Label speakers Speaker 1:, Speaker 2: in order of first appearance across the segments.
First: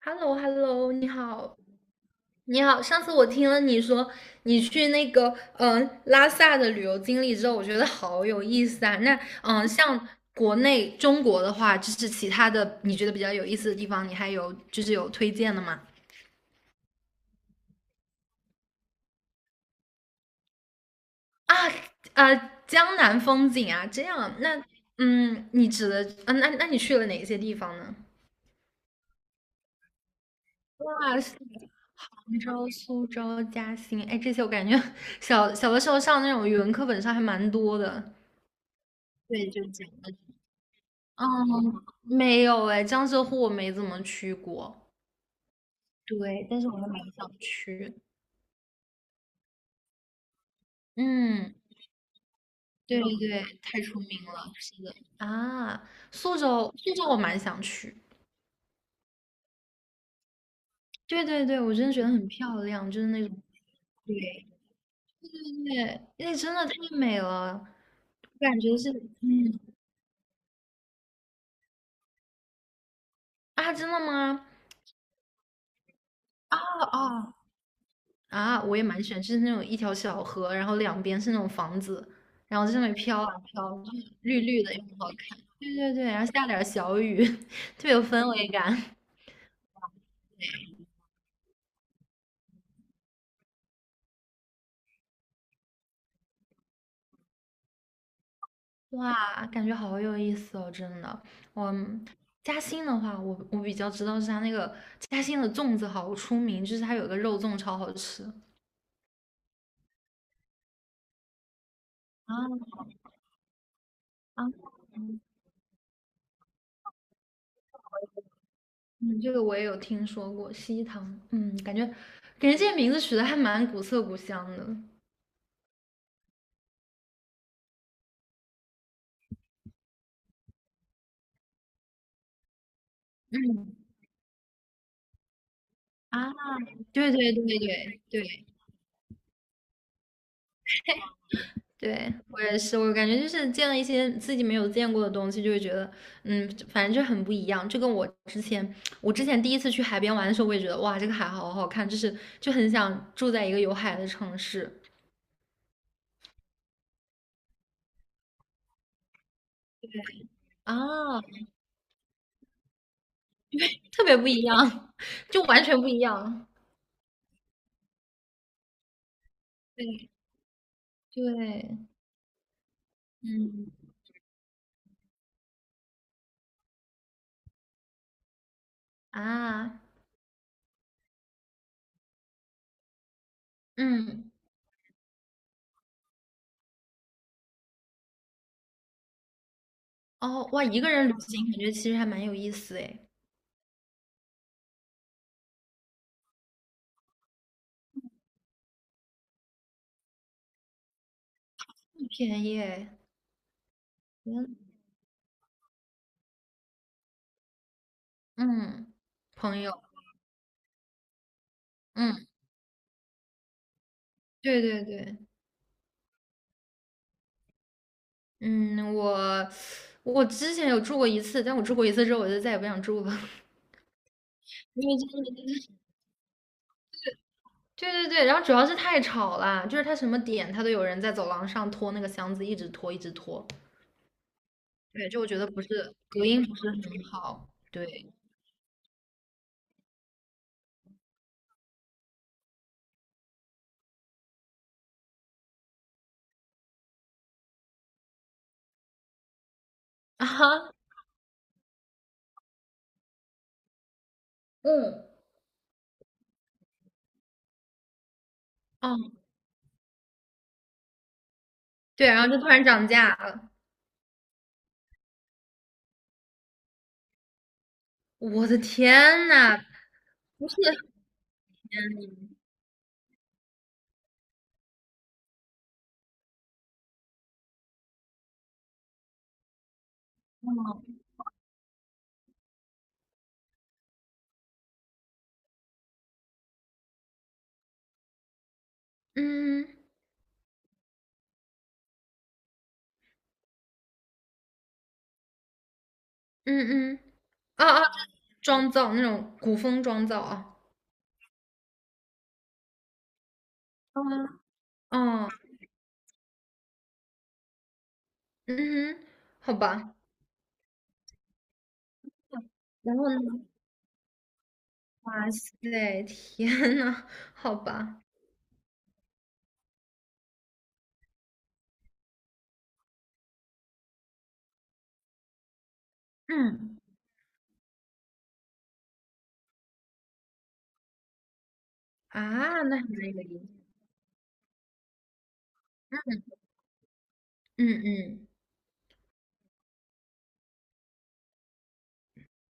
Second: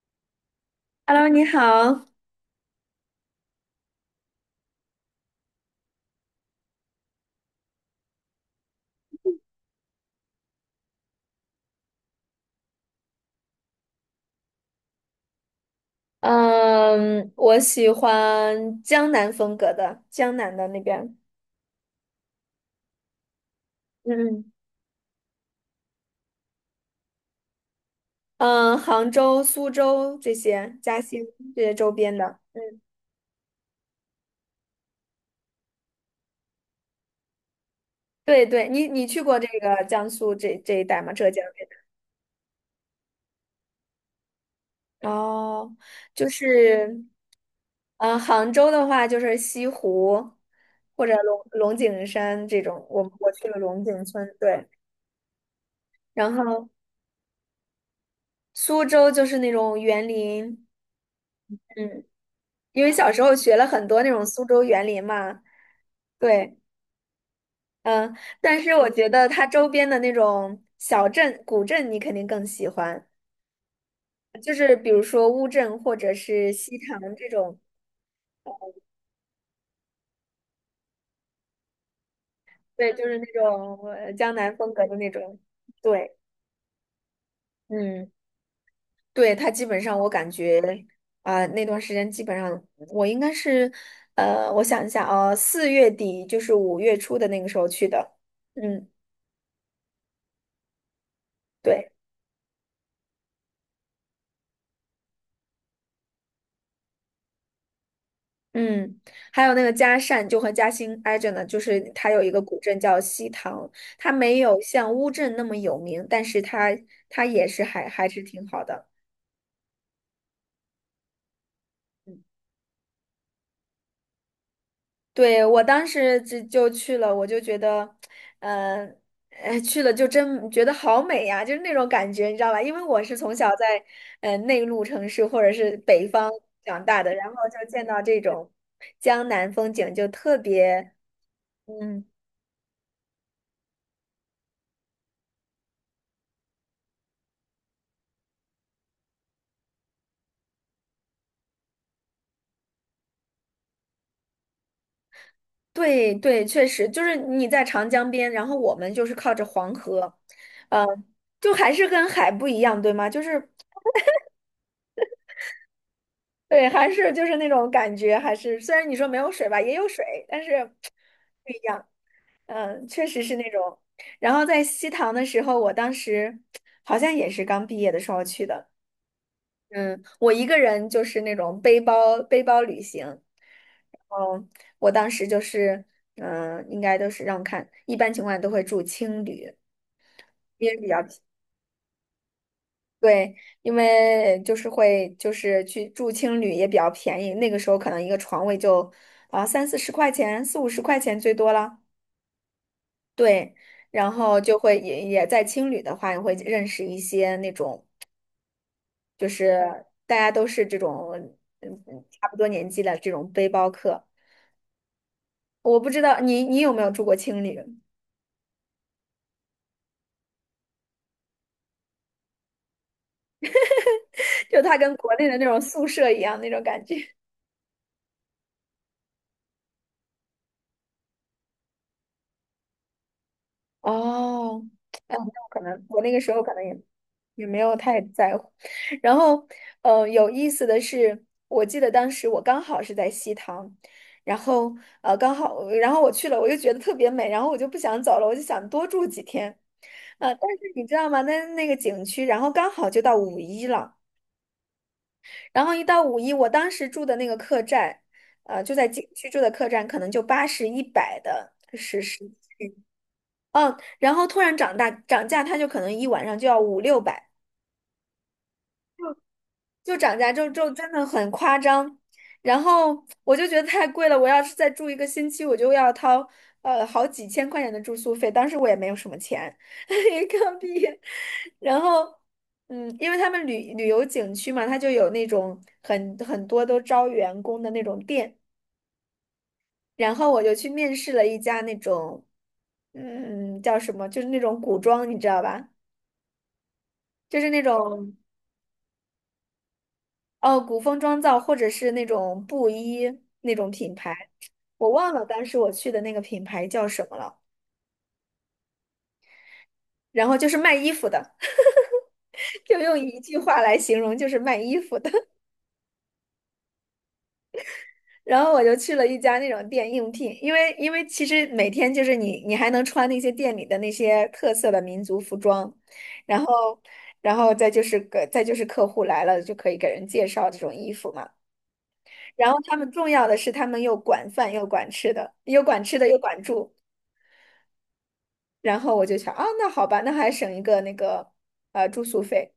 Speaker 1: h e l l o h e l l o 你
Speaker 2: Hello，你
Speaker 1: 好，
Speaker 2: 好。
Speaker 1: 你好。上次我听了你说你去那个拉萨的旅游经历之后，我觉得好有意思啊。那像国内中国的话，就是其他的你觉得比较有意思的地方，你还有就是有推荐的吗？
Speaker 2: 嗯，我喜欢江南风格的，江南的那边。
Speaker 1: 啊呃，江南风景啊，这样。
Speaker 2: 嗯
Speaker 1: 那你指的那你去了哪些地方呢？
Speaker 2: 嗯，杭州、苏州这些，嘉
Speaker 1: 哇，
Speaker 2: 兴
Speaker 1: 是
Speaker 2: 这些周边的。
Speaker 1: 杭州、
Speaker 2: 嗯，
Speaker 1: 苏州、嘉兴，哎，这些我感觉 小小的时候上那种语文课本上还蛮多的。
Speaker 2: 对对，你去过这
Speaker 1: 对，就
Speaker 2: 个
Speaker 1: 讲
Speaker 2: 江
Speaker 1: 的，
Speaker 2: 苏这一带吗？
Speaker 1: 嗯，
Speaker 2: 浙江这边？
Speaker 1: 没有哎，江浙沪我没怎么去过，
Speaker 2: 哦，就
Speaker 1: 对，但是我还蛮
Speaker 2: 是，
Speaker 1: 想去。
Speaker 2: 杭州的话就是西湖或者龙
Speaker 1: 嗯，
Speaker 2: 龙井山这种，
Speaker 1: 对
Speaker 2: 我
Speaker 1: 对
Speaker 2: 我去了
Speaker 1: 对，太
Speaker 2: 龙
Speaker 1: 出
Speaker 2: 井
Speaker 1: 名
Speaker 2: 村，
Speaker 1: 了，
Speaker 2: 对，
Speaker 1: 是的，啊，
Speaker 2: 然
Speaker 1: 苏
Speaker 2: 后
Speaker 1: 州，苏州我蛮想去，
Speaker 2: 苏州就是那种园林。
Speaker 1: 对对对，我真的觉
Speaker 2: 嗯。
Speaker 1: 得很漂
Speaker 2: 因
Speaker 1: 亮，
Speaker 2: 为
Speaker 1: 就是
Speaker 2: 小时
Speaker 1: 那
Speaker 2: 候
Speaker 1: 种，
Speaker 2: 学了很多那种苏
Speaker 1: 对，
Speaker 2: 州园林
Speaker 1: 对，
Speaker 2: 嘛，
Speaker 1: 对，那真
Speaker 2: 对，
Speaker 1: 的太美了，
Speaker 2: 嗯，
Speaker 1: 我感
Speaker 2: 但是
Speaker 1: 觉
Speaker 2: 我
Speaker 1: 是。
Speaker 2: 觉得它
Speaker 1: 嗯，
Speaker 2: 周边的那种小镇、古镇，你肯定更喜欢，
Speaker 1: 啊，真的吗？
Speaker 2: 就是比如说乌镇或者是
Speaker 1: 啊
Speaker 2: 西
Speaker 1: 啊，
Speaker 2: 塘这种，
Speaker 1: 啊，我也蛮喜欢，就是那种一条小河，然后两边是那种房子，然后在上
Speaker 2: 对，
Speaker 1: 面
Speaker 2: 就是
Speaker 1: 飘
Speaker 2: 那
Speaker 1: 啊
Speaker 2: 种
Speaker 1: 飘，就是
Speaker 2: 江
Speaker 1: 绿
Speaker 2: 南
Speaker 1: 绿
Speaker 2: 风
Speaker 1: 的，又
Speaker 2: 格的
Speaker 1: 很好
Speaker 2: 那种，
Speaker 1: 看。对对对，
Speaker 2: 对，
Speaker 1: 然后下点儿小雨，特别有
Speaker 2: 嗯，
Speaker 1: 氛围感。
Speaker 2: 对，它基本上我感觉那段时间基本上我应该是，我想一下啊，4月底就是5月初的那个时候去的。嗯。
Speaker 1: 哇，感觉好有意思哦，真的。我
Speaker 2: 对。
Speaker 1: 嘉兴的话，我比较知道是它那个嘉兴的粽子好出名，就是它有个肉粽超好吃。
Speaker 2: 嗯，还有那个嘉善，就和嘉兴挨着呢，就是它有一个古
Speaker 1: 啊
Speaker 2: 镇叫西塘，它没
Speaker 1: 啊，
Speaker 2: 有像乌镇那么有名，但是它也是还是挺好的。
Speaker 1: 嗯，这个我也有听说过，西塘。嗯，感觉
Speaker 2: 嗯，
Speaker 1: 感觉这些名字取得还蛮古色古香的。
Speaker 2: 对，我当时就去了，我就觉得，呃，去了就真觉得好美呀，就是那种感觉，你知道吧？因为我是从小
Speaker 1: 嗯。
Speaker 2: 在内陆城市或者是北
Speaker 1: 啊。
Speaker 2: 方长大
Speaker 1: 对
Speaker 2: 的，然
Speaker 1: 对
Speaker 2: 后
Speaker 1: 对
Speaker 2: 就见
Speaker 1: 对
Speaker 2: 到这
Speaker 1: 对
Speaker 2: 种江南风景就特别。嗯。
Speaker 1: 对，我也是，我感觉就是见了一些自己没有见过的东西，就会觉得，嗯，反正就很不一样。就跟我之前第一次去海边玩的时候，我也觉得，哇，这个海好好看，就是就很想住在一个有海的城市
Speaker 2: 对对，确实就是你在长江边，然后我们就是靠着黄河，呃，
Speaker 1: 啊，
Speaker 2: 就还是跟海不一样，对吗？就是
Speaker 1: 特别不一样，就完全不一样。
Speaker 2: 对，还是就是那种感觉，还是虽然你说没有水吧，也有
Speaker 1: 对
Speaker 2: 水，但是，
Speaker 1: 对，
Speaker 2: 嗯、确实是那
Speaker 1: 嗯
Speaker 2: 种。然后在西塘的时候，我当时好像也是刚毕业的时候去的，
Speaker 1: 啊，
Speaker 2: 嗯，我一个人就是那种背包旅行，
Speaker 1: 嗯，
Speaker 2: 嗯，我当时就是，应该都是让我看，一般情况下都会住青旅。
Speaker 1: 哦，哇，
Speaker 2: 也
Speaker 1: 一
Speaker 2: 比
Speaker 1: 个
Speaker 2: 较
Speaker 1: 人
Speaker 2: 便
Speaker 1: 旅行感觉其实还蛮有意思诶，
Speaker 2: 对，因为就是会就是去住青旅也比较便宜，那个时候可能一个床位就30-40块钱，40-50块钱最多了。
Speaker 1: 不便宜诶，
Speaker 2: 对，然后
Speaker 1: 嗯
Speaker 2: 就会也在青旅的话，也会认识一些那种
Speaker 1: 嗯，
Speaker 2: 就
Speaker 1: 朋友，
Speaker 2: 是大家都是这种
Speaker 1: 嗯。
Speaker 2: 差不多年纪的这种背包客。
Speaker 1: 对对对，
Speaker 2: 我不知道你有没有住过青旅，
Speaker 1: 嗯，我之前有住过一次，但我住过一次之后，我就再也不想住了，
Speaker 2: 就它
Speaker 1: 因
Speaker 2: 跟
Speaker 1: 为真
Speaker 2: 国内
Speaker 1: 的。
Speaker 2: 的那种宿舍一样那种感觉。
Speaker 1: 对对对，然后主要是太吵了，就是它什么点它都有人在走廊上拖那个箱子，一直拖一直拖，
Speaker 2: 哦，
Speaker 1: 对，就我觉得
Speaker 2: 可
Speaker 1: 不
Speaker 2: 能
Speaker 1: 是
Speaker 2: 我那个
Speaker 1: 隔
Speaker 2: 时候
Speaker 1: 音
Speaker 2: 可
Speaker 1: 不
Speaker 2: 能
Speaker 1: 是
Speaker 2: 也
Speaker 1: 很
Speaker 2: 也
Speaker 1: 好，
Speaker 2: 没有太
Speaker 1: 对
Speaker 2: 在乎。然后，有意思的是，我记得当时我刚好是在西塘，然后刚好，然后我去了，我就觉得特别美，然后我就不想走了，我就想多住几天。
Speaker 1: 啊
Speaker 2: 但是
Speaker 1: 哈，
Speaker 2: 你知道吗？那个景区，然后刚好就到五一了，
Speaker 1: 嗯
Speaker 2: 然后一到五一，我当时住的那个客栈，就在景
Speaker 1: 哦
Speaker 2: 区住的客栈，可能就80-100的是
Speaker 1: 对，
Speaker 2: 是，
Speaker 1: 然后就突然涨价了，
Speaker 2: 嗯，然后突然涨价，它就可能一晚上就要500-600。
Speaker 1: 我的天呐，
Speaker 2: 就涨价就
Speaker 1: 不是，
Speaker 2: 就真的很夸张，然后我就觉得太贵了，我要是再住一个星期，我就要掏好几千块钱的住宿费，当时我也没有什么钱，一个币，然后因为他们旅游景区嘛，它就有那种很多都招员工的那种店，
Speaker 1: 嗯
Speaker 2: 然后我就去面试了一家那种叫什么，就是那种古装，你知道吧？
Speaker 1: 嗯嗯，
Speaker 2: 就是那
Speaker 1: 啊啊，就
Speaker 2: 种。
Speaker 1: 是妆造那种古风妆造啊，
Speaker 2: 哦，古风妆造或者是那种布衣那种品牌，
Speaker 1: 嗯
Speaker 2: 我忘
Speaker 1: 嗯。
Speaker 2: 了
Speaker 1: 哦
Speaker 2: 当时我去的那个品牌叫什么了。
Speaker 1: 嗯哼，好吧。
Speaker 2: 然后就是卖衣服的，就用
Speaker 1: 然后
Speaker 2: 一句
Speaker 1: 呢，
Speaker 2: 话来形容，就是卖衣服的。
Speaker 1: 哇 塞，天呐，好吧。
Speaker 2: 然后我就去了一家那种店应聘，因为其实每天就是你还能穿那些店里的那些特色的民族服装，然
Speaker 1: 嗯，
Speaker 2: 后再就是个再就是客户来了就可以给人介绍这种衣服嘛。然后
Speaker 1: 啊，
Speaker 2: 他
Speaker 1: 那还
Speaker 2: 们重
Speaker 1: 蛮有
Speaker 2: 要的
Speaker 1: 意
Speaker 2: 是他
Speaker 1: 思。
Speaker 2: 们又管饭又管吃的，又管吃的又管住。
Speaker 1: 嗯嗯，
Speaker 2: 然后我就想啊，那好吧，那还省一个那个住宿费。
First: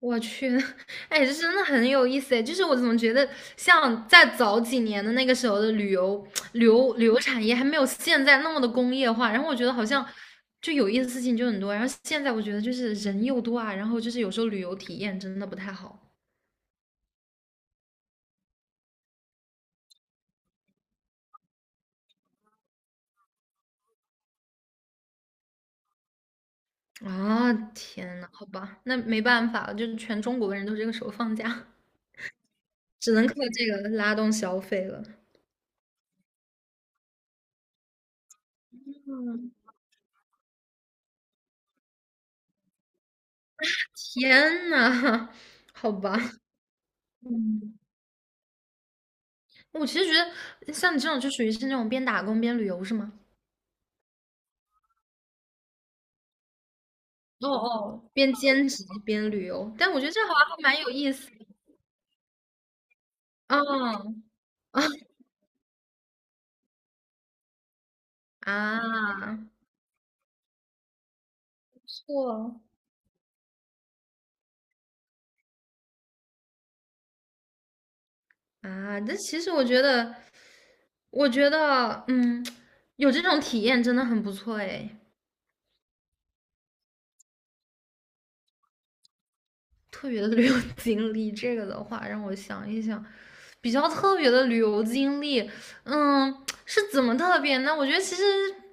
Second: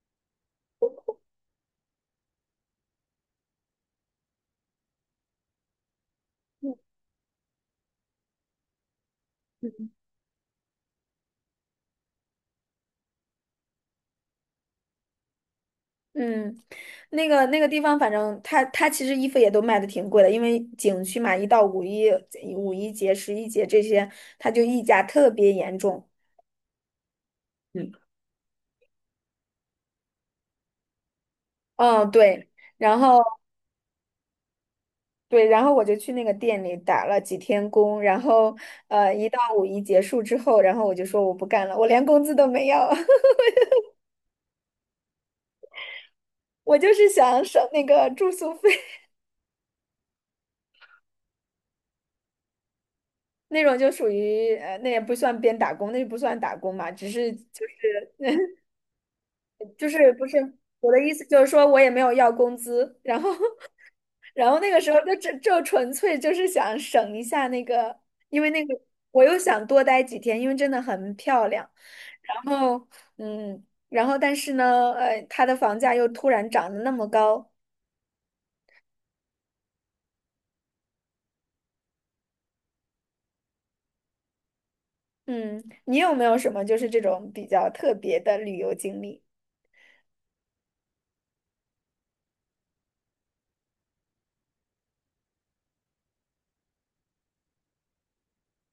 Speaker 1: 我去，哎，这真的很有意思哎。就是我怎么觉得，像在早几年的那个时候的
Speaker 2: 嗯
Speaker 1: 旅游产业还没有现在那么的工业化，然后我觉得好
Speaker 2: 嗯
Speaker 1: 像就有意思的事情就很多。然后现在我觉得就是人又多啊，然后就是有时候旅游体验真的不太好
Speaker 2: 嗯，那个地方，反正它其实衣服也都卖的挺贵的，因为景区嘛，一到五一、五一节、十一节这些，它就溢价特别严重。
Speaker 1: 啊。
Speaker 2: 嗯，
Speaker 1: 天呐，好吧，那没办法了，就是全中国的人都这个时候放假。
Speaker 2: 嗯，对，然
Speaker 1: 只
Speaker 2: 后
Speaker 1: 能靠这个拉动消费了。
Speaker 2: 对，然后我就去那个店里打了几天工，然后一到
Speaker 1: 嗯。
Speaker 2: 五一结束之后，然后我就说我不干了，我连工资都没要，
Speaker 1: 天呐，好吧，
Speaker 2: 我就是想省
Speaker 1: 嗯。
Speaker 2: 那个住宿费。
Speaker 1: 我其实觉得像你这种就属于是那种边打工边旅游是吗？
Speaker 2: 那种就属于，那也不算边打工，那不算打工嘛，只是
Speaker 1: 哦
Speaker 2: 就
Speaker 1: 哦。
Speaker 2: 是
Speaker 1: 边兼职边旅游，
Speaker 2: 就
Speaker 1: 但我觉得
Speaker 2: 是
Speaker 1: 这
Speaker 2: 不
Speaker 1: 好
Speaker 2: 是
Speaker 1: 像还蛮有
Speaker 2: 我的意
Speaker 1: 意
Speaker 2: 思
Speaker 1: 思
Speaker 2: 就是
Speaker 1: 的。
Speaker 2: 说我也没有要工资，然后
Speaker 1: 嗯
Speaker 2: 然后那个时候就纯粹就是想省一下那个，因为那个我又
Speaker 1: 啊。
Speaker 2: 想多待几天，因为真的很漂亮，然
Speaker 1: 错。
Speaker 2: 后嗯，然后但是呢，它的房价又突然涨得那么高，
Speaker 1: 啊，这其实我觉得，嗯，有这种体验真的很不错哎。
Speaker 2: 嗯，你有没有什么就是这种比较特别的旅游经历？
Speaker 1: 特别的旅游经历，这个的话让我想一想，比较特别的旅游经历，嗯，是怎么特别呢？我觉得其实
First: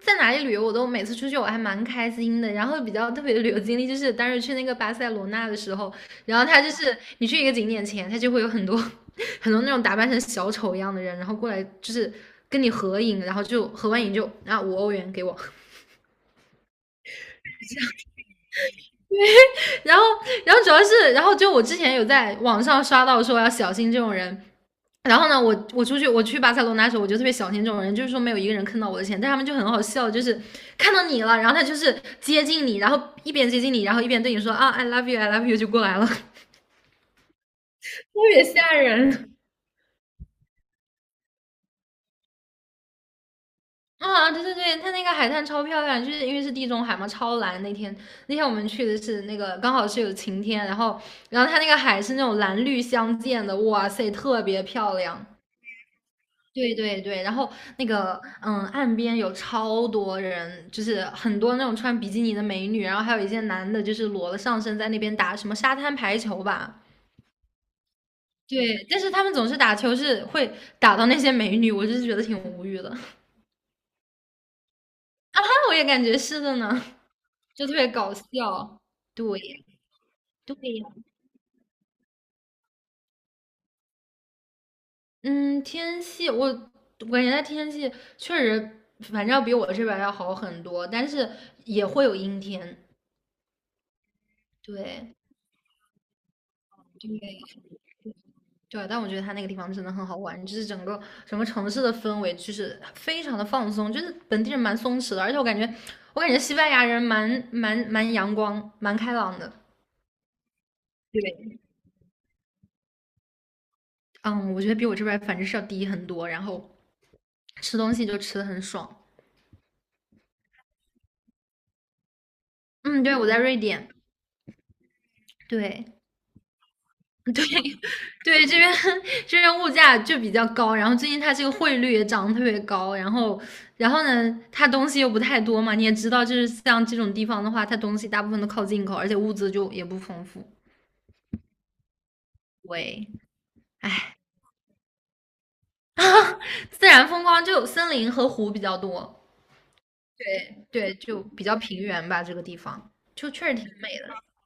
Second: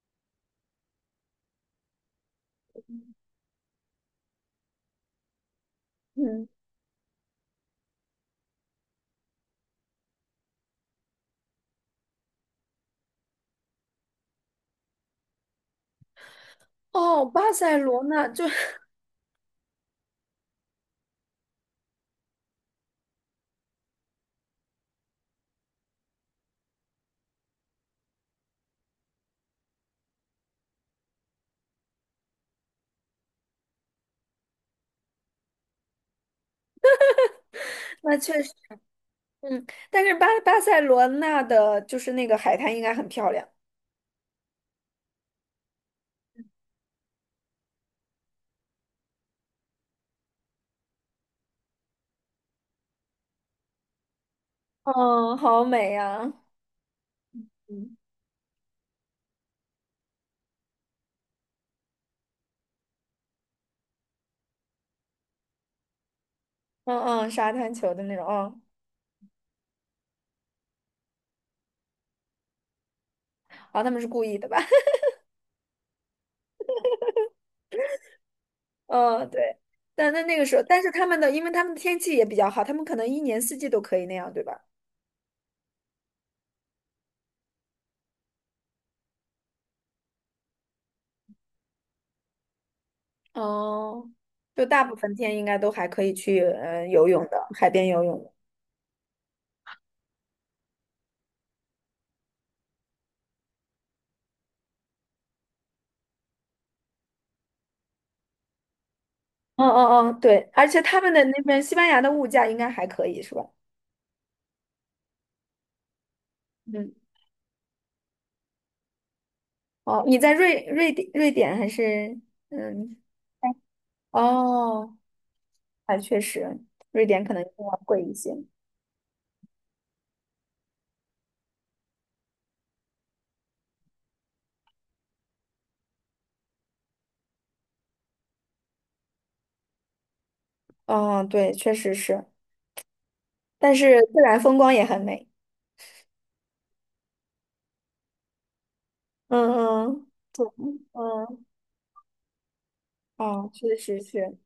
Speaker 1: 在哪里旅游，我都每次出去我还蛮开心的。然后比较特别的旅游经历就是当时去那个巴塞罗那的时候，然后
Speaker 2: 嗯。
Speaker 1: 他就是你去一个景点前，他就会有很多 很多那种打扮成小丑一样的人，然后过来就是跟你合影，然后就合完影就啊5欧元给我，
Speaker 2: 哦，巴塞罗那就
Speaker 1: 然后然后主要是然后就我之前有在网上刷到说要小心这种人，然后呢，我出去我去巴塞罗那的时候，我就特别小心这种人，就是说没有一个人坑到我的钱，但他们就很好笑，就是看到你了，然后他就是接近你，然后一边接近你，然后一边对你说啊，I love you，I love you 就过来了，特
Speaker 2: 那确
Speaker 1: 别
Speaker 2: 实。
Speaker 1: 吓人。
Speaker 2: 嗯，但是巴塞罗那的就是那个海滩应该很漂亮，
Speaker 1: 啊，对对对，他那个海滩超漂亮，就是因为是地中海嘛，超蓝。那天我们去的是那个刚好是有晴天，然后他那个海是那种蓝绿相间的，哇塞，特别漂亮。
Speaker 2: 嗯，好美呀、
Speaker 1: 对对对，然后那
Speaker 2: 嗯
Speaker 1: 个嗯，岸边有超多人，就是很多那种穿比基尼的美女，然后还有一些男的，就是裸了上身在那边打什么沙滩排球吧。
Speaker 2: 嗯，沙滩球的那种，嗯，
Speaker 1: 对，但是他们总是打球是会打到那些美女，我就是觉得挺无语的 啊，
Speaker 2: 啊，他们是故意的吧？
Speaker 1: 我也感觉是的呢，就特别搞笑。
Speaker 2: 嗯，
Speaker 1: 对
Speaker 2: 对，但那个时候，
Speaker 1: 对
Speaker 2: 但
Speaker 1: 呀，
Speaker 2: 是他们的，因为他们的天气也比较好，他们可能一年四季都可以那样，对吧？
Speaker 1: 嗯，天气我感觉它天气确实，反正要比我这边儿要好很多，但是也会有阴天。
Speaker 2: 哦，就大部分
Speaker 1: 对
Speaker 2: 天应该都还可以去，游泳
Speaker 1: 对。
Speaker 2: 的，海边游泳的
Speaker 1: 对，但我觉得它那个地方真的很好玩，就是整个城市的氛围就是非常的放松，就是本地人蛮松弛的，而且我感觉西班牙人蛮阳光、蛮开朗的。
Speaker 2: 嗯，对，而且他们的那
Speaker 1: 对，
Speaker 2: 边西班牙的物价应该还可以，是吧？
Speaker 1: 嗯，我觉得比我这边儿反正是要低很多，然后
Speaker 2: 嗯，
Speaker 1: 吃东西就吃的很爽。
Speaker 2: 哦，你在瑞典还是嗯？
Speaker 1: 嗯，对，我在瑞典。
Speaker 2: 哦，
Speaker 1: 对，
Speaker 2: 哎，确实，瑞典可
Speaker 1: 对
Speaker 2: 能更要贵一 些。
Speaker 1: 对，这边 这边物价就比较高，然后最近它这个汇率也涨得特别高，然后呢，它东西又不太多嘛，你也知道，就是像这种地方的话，它东西大部分都靠进口，而且物资就也不丰富。
Speaker 2: 哦，对，确实是，
Speaker 1: 喂，
Speaker 2: 但是
Speaker 1: 哎，
Speaker 2: 自然风光也很美。
Speaker 1: 自然风光就森林和湖比较多。
Speaker 2: 嗯
Speaker 1: 对
Speaker 2: 嗯
Speaker 1: 对，就比
Speaker 2: 嗯，
Speaker 1: 较平原吧，这个地方就确
Speaker 2: 哦，
Speaker 1: 实挺
Speaker 2: 确
Speaker 1: 美
Speaker 2: 实
Speaker 1: 的。
Speaker 2: 是，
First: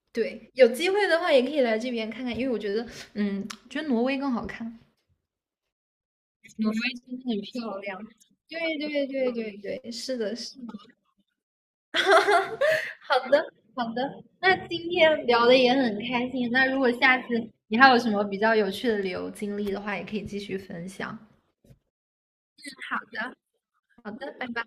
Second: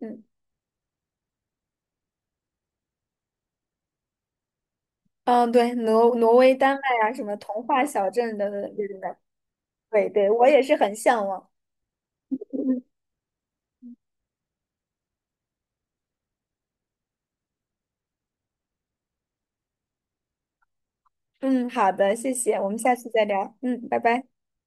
Speaker 2: 嗯
Speaker 1: 对，有机会的话也可以来这边看看，因为我觉得，嗯，觉得挪威更好看。
Speaker 2: 嗯，对，挪威、
Speaker 1: 挪
Speaker 2: 丹
Speaker 1: 威
Speaker 2: 麦啊，
Speaker 1: 真
Speaker 2: 什
Speaker 1: 的
Speaker 2: 么
Speaker 1: 很
Speaker 2: 童
Speaker 1: 漂
Speaker 2: 话
Speaker 1: 亮。
Speaker 2: 小镇的
Speaker 1: 对
Speaker 2: 这种
Speaker 1: 对
Speaker 2: 的，
Speaker 1: 对对对，
Speaker 2: 对
Speaker 1: 是
Speaker 2: 对，
Speaker 1: 的，
Speaker 2: 我
Speaker 1: 是
Speaker 2: 也
Speaker 1: 的。
Speaker 2: 是很向往。嗯
Speaker 1: 好的，好的。那今天聊的也很开心。那如果下次你还有什么比较有趣的旅游经历的话，也可以继续分享。
Speaker 2: 嗯，好的，谢谢，我们下
Speaker 1: 好
Speaker 2: 次再
Speaker 1: 的，
Speaker 2: 聊。嗯，拜
Speaker 1: 好
Speaker 2: 拜。
Speaker 1: 的，拜拜。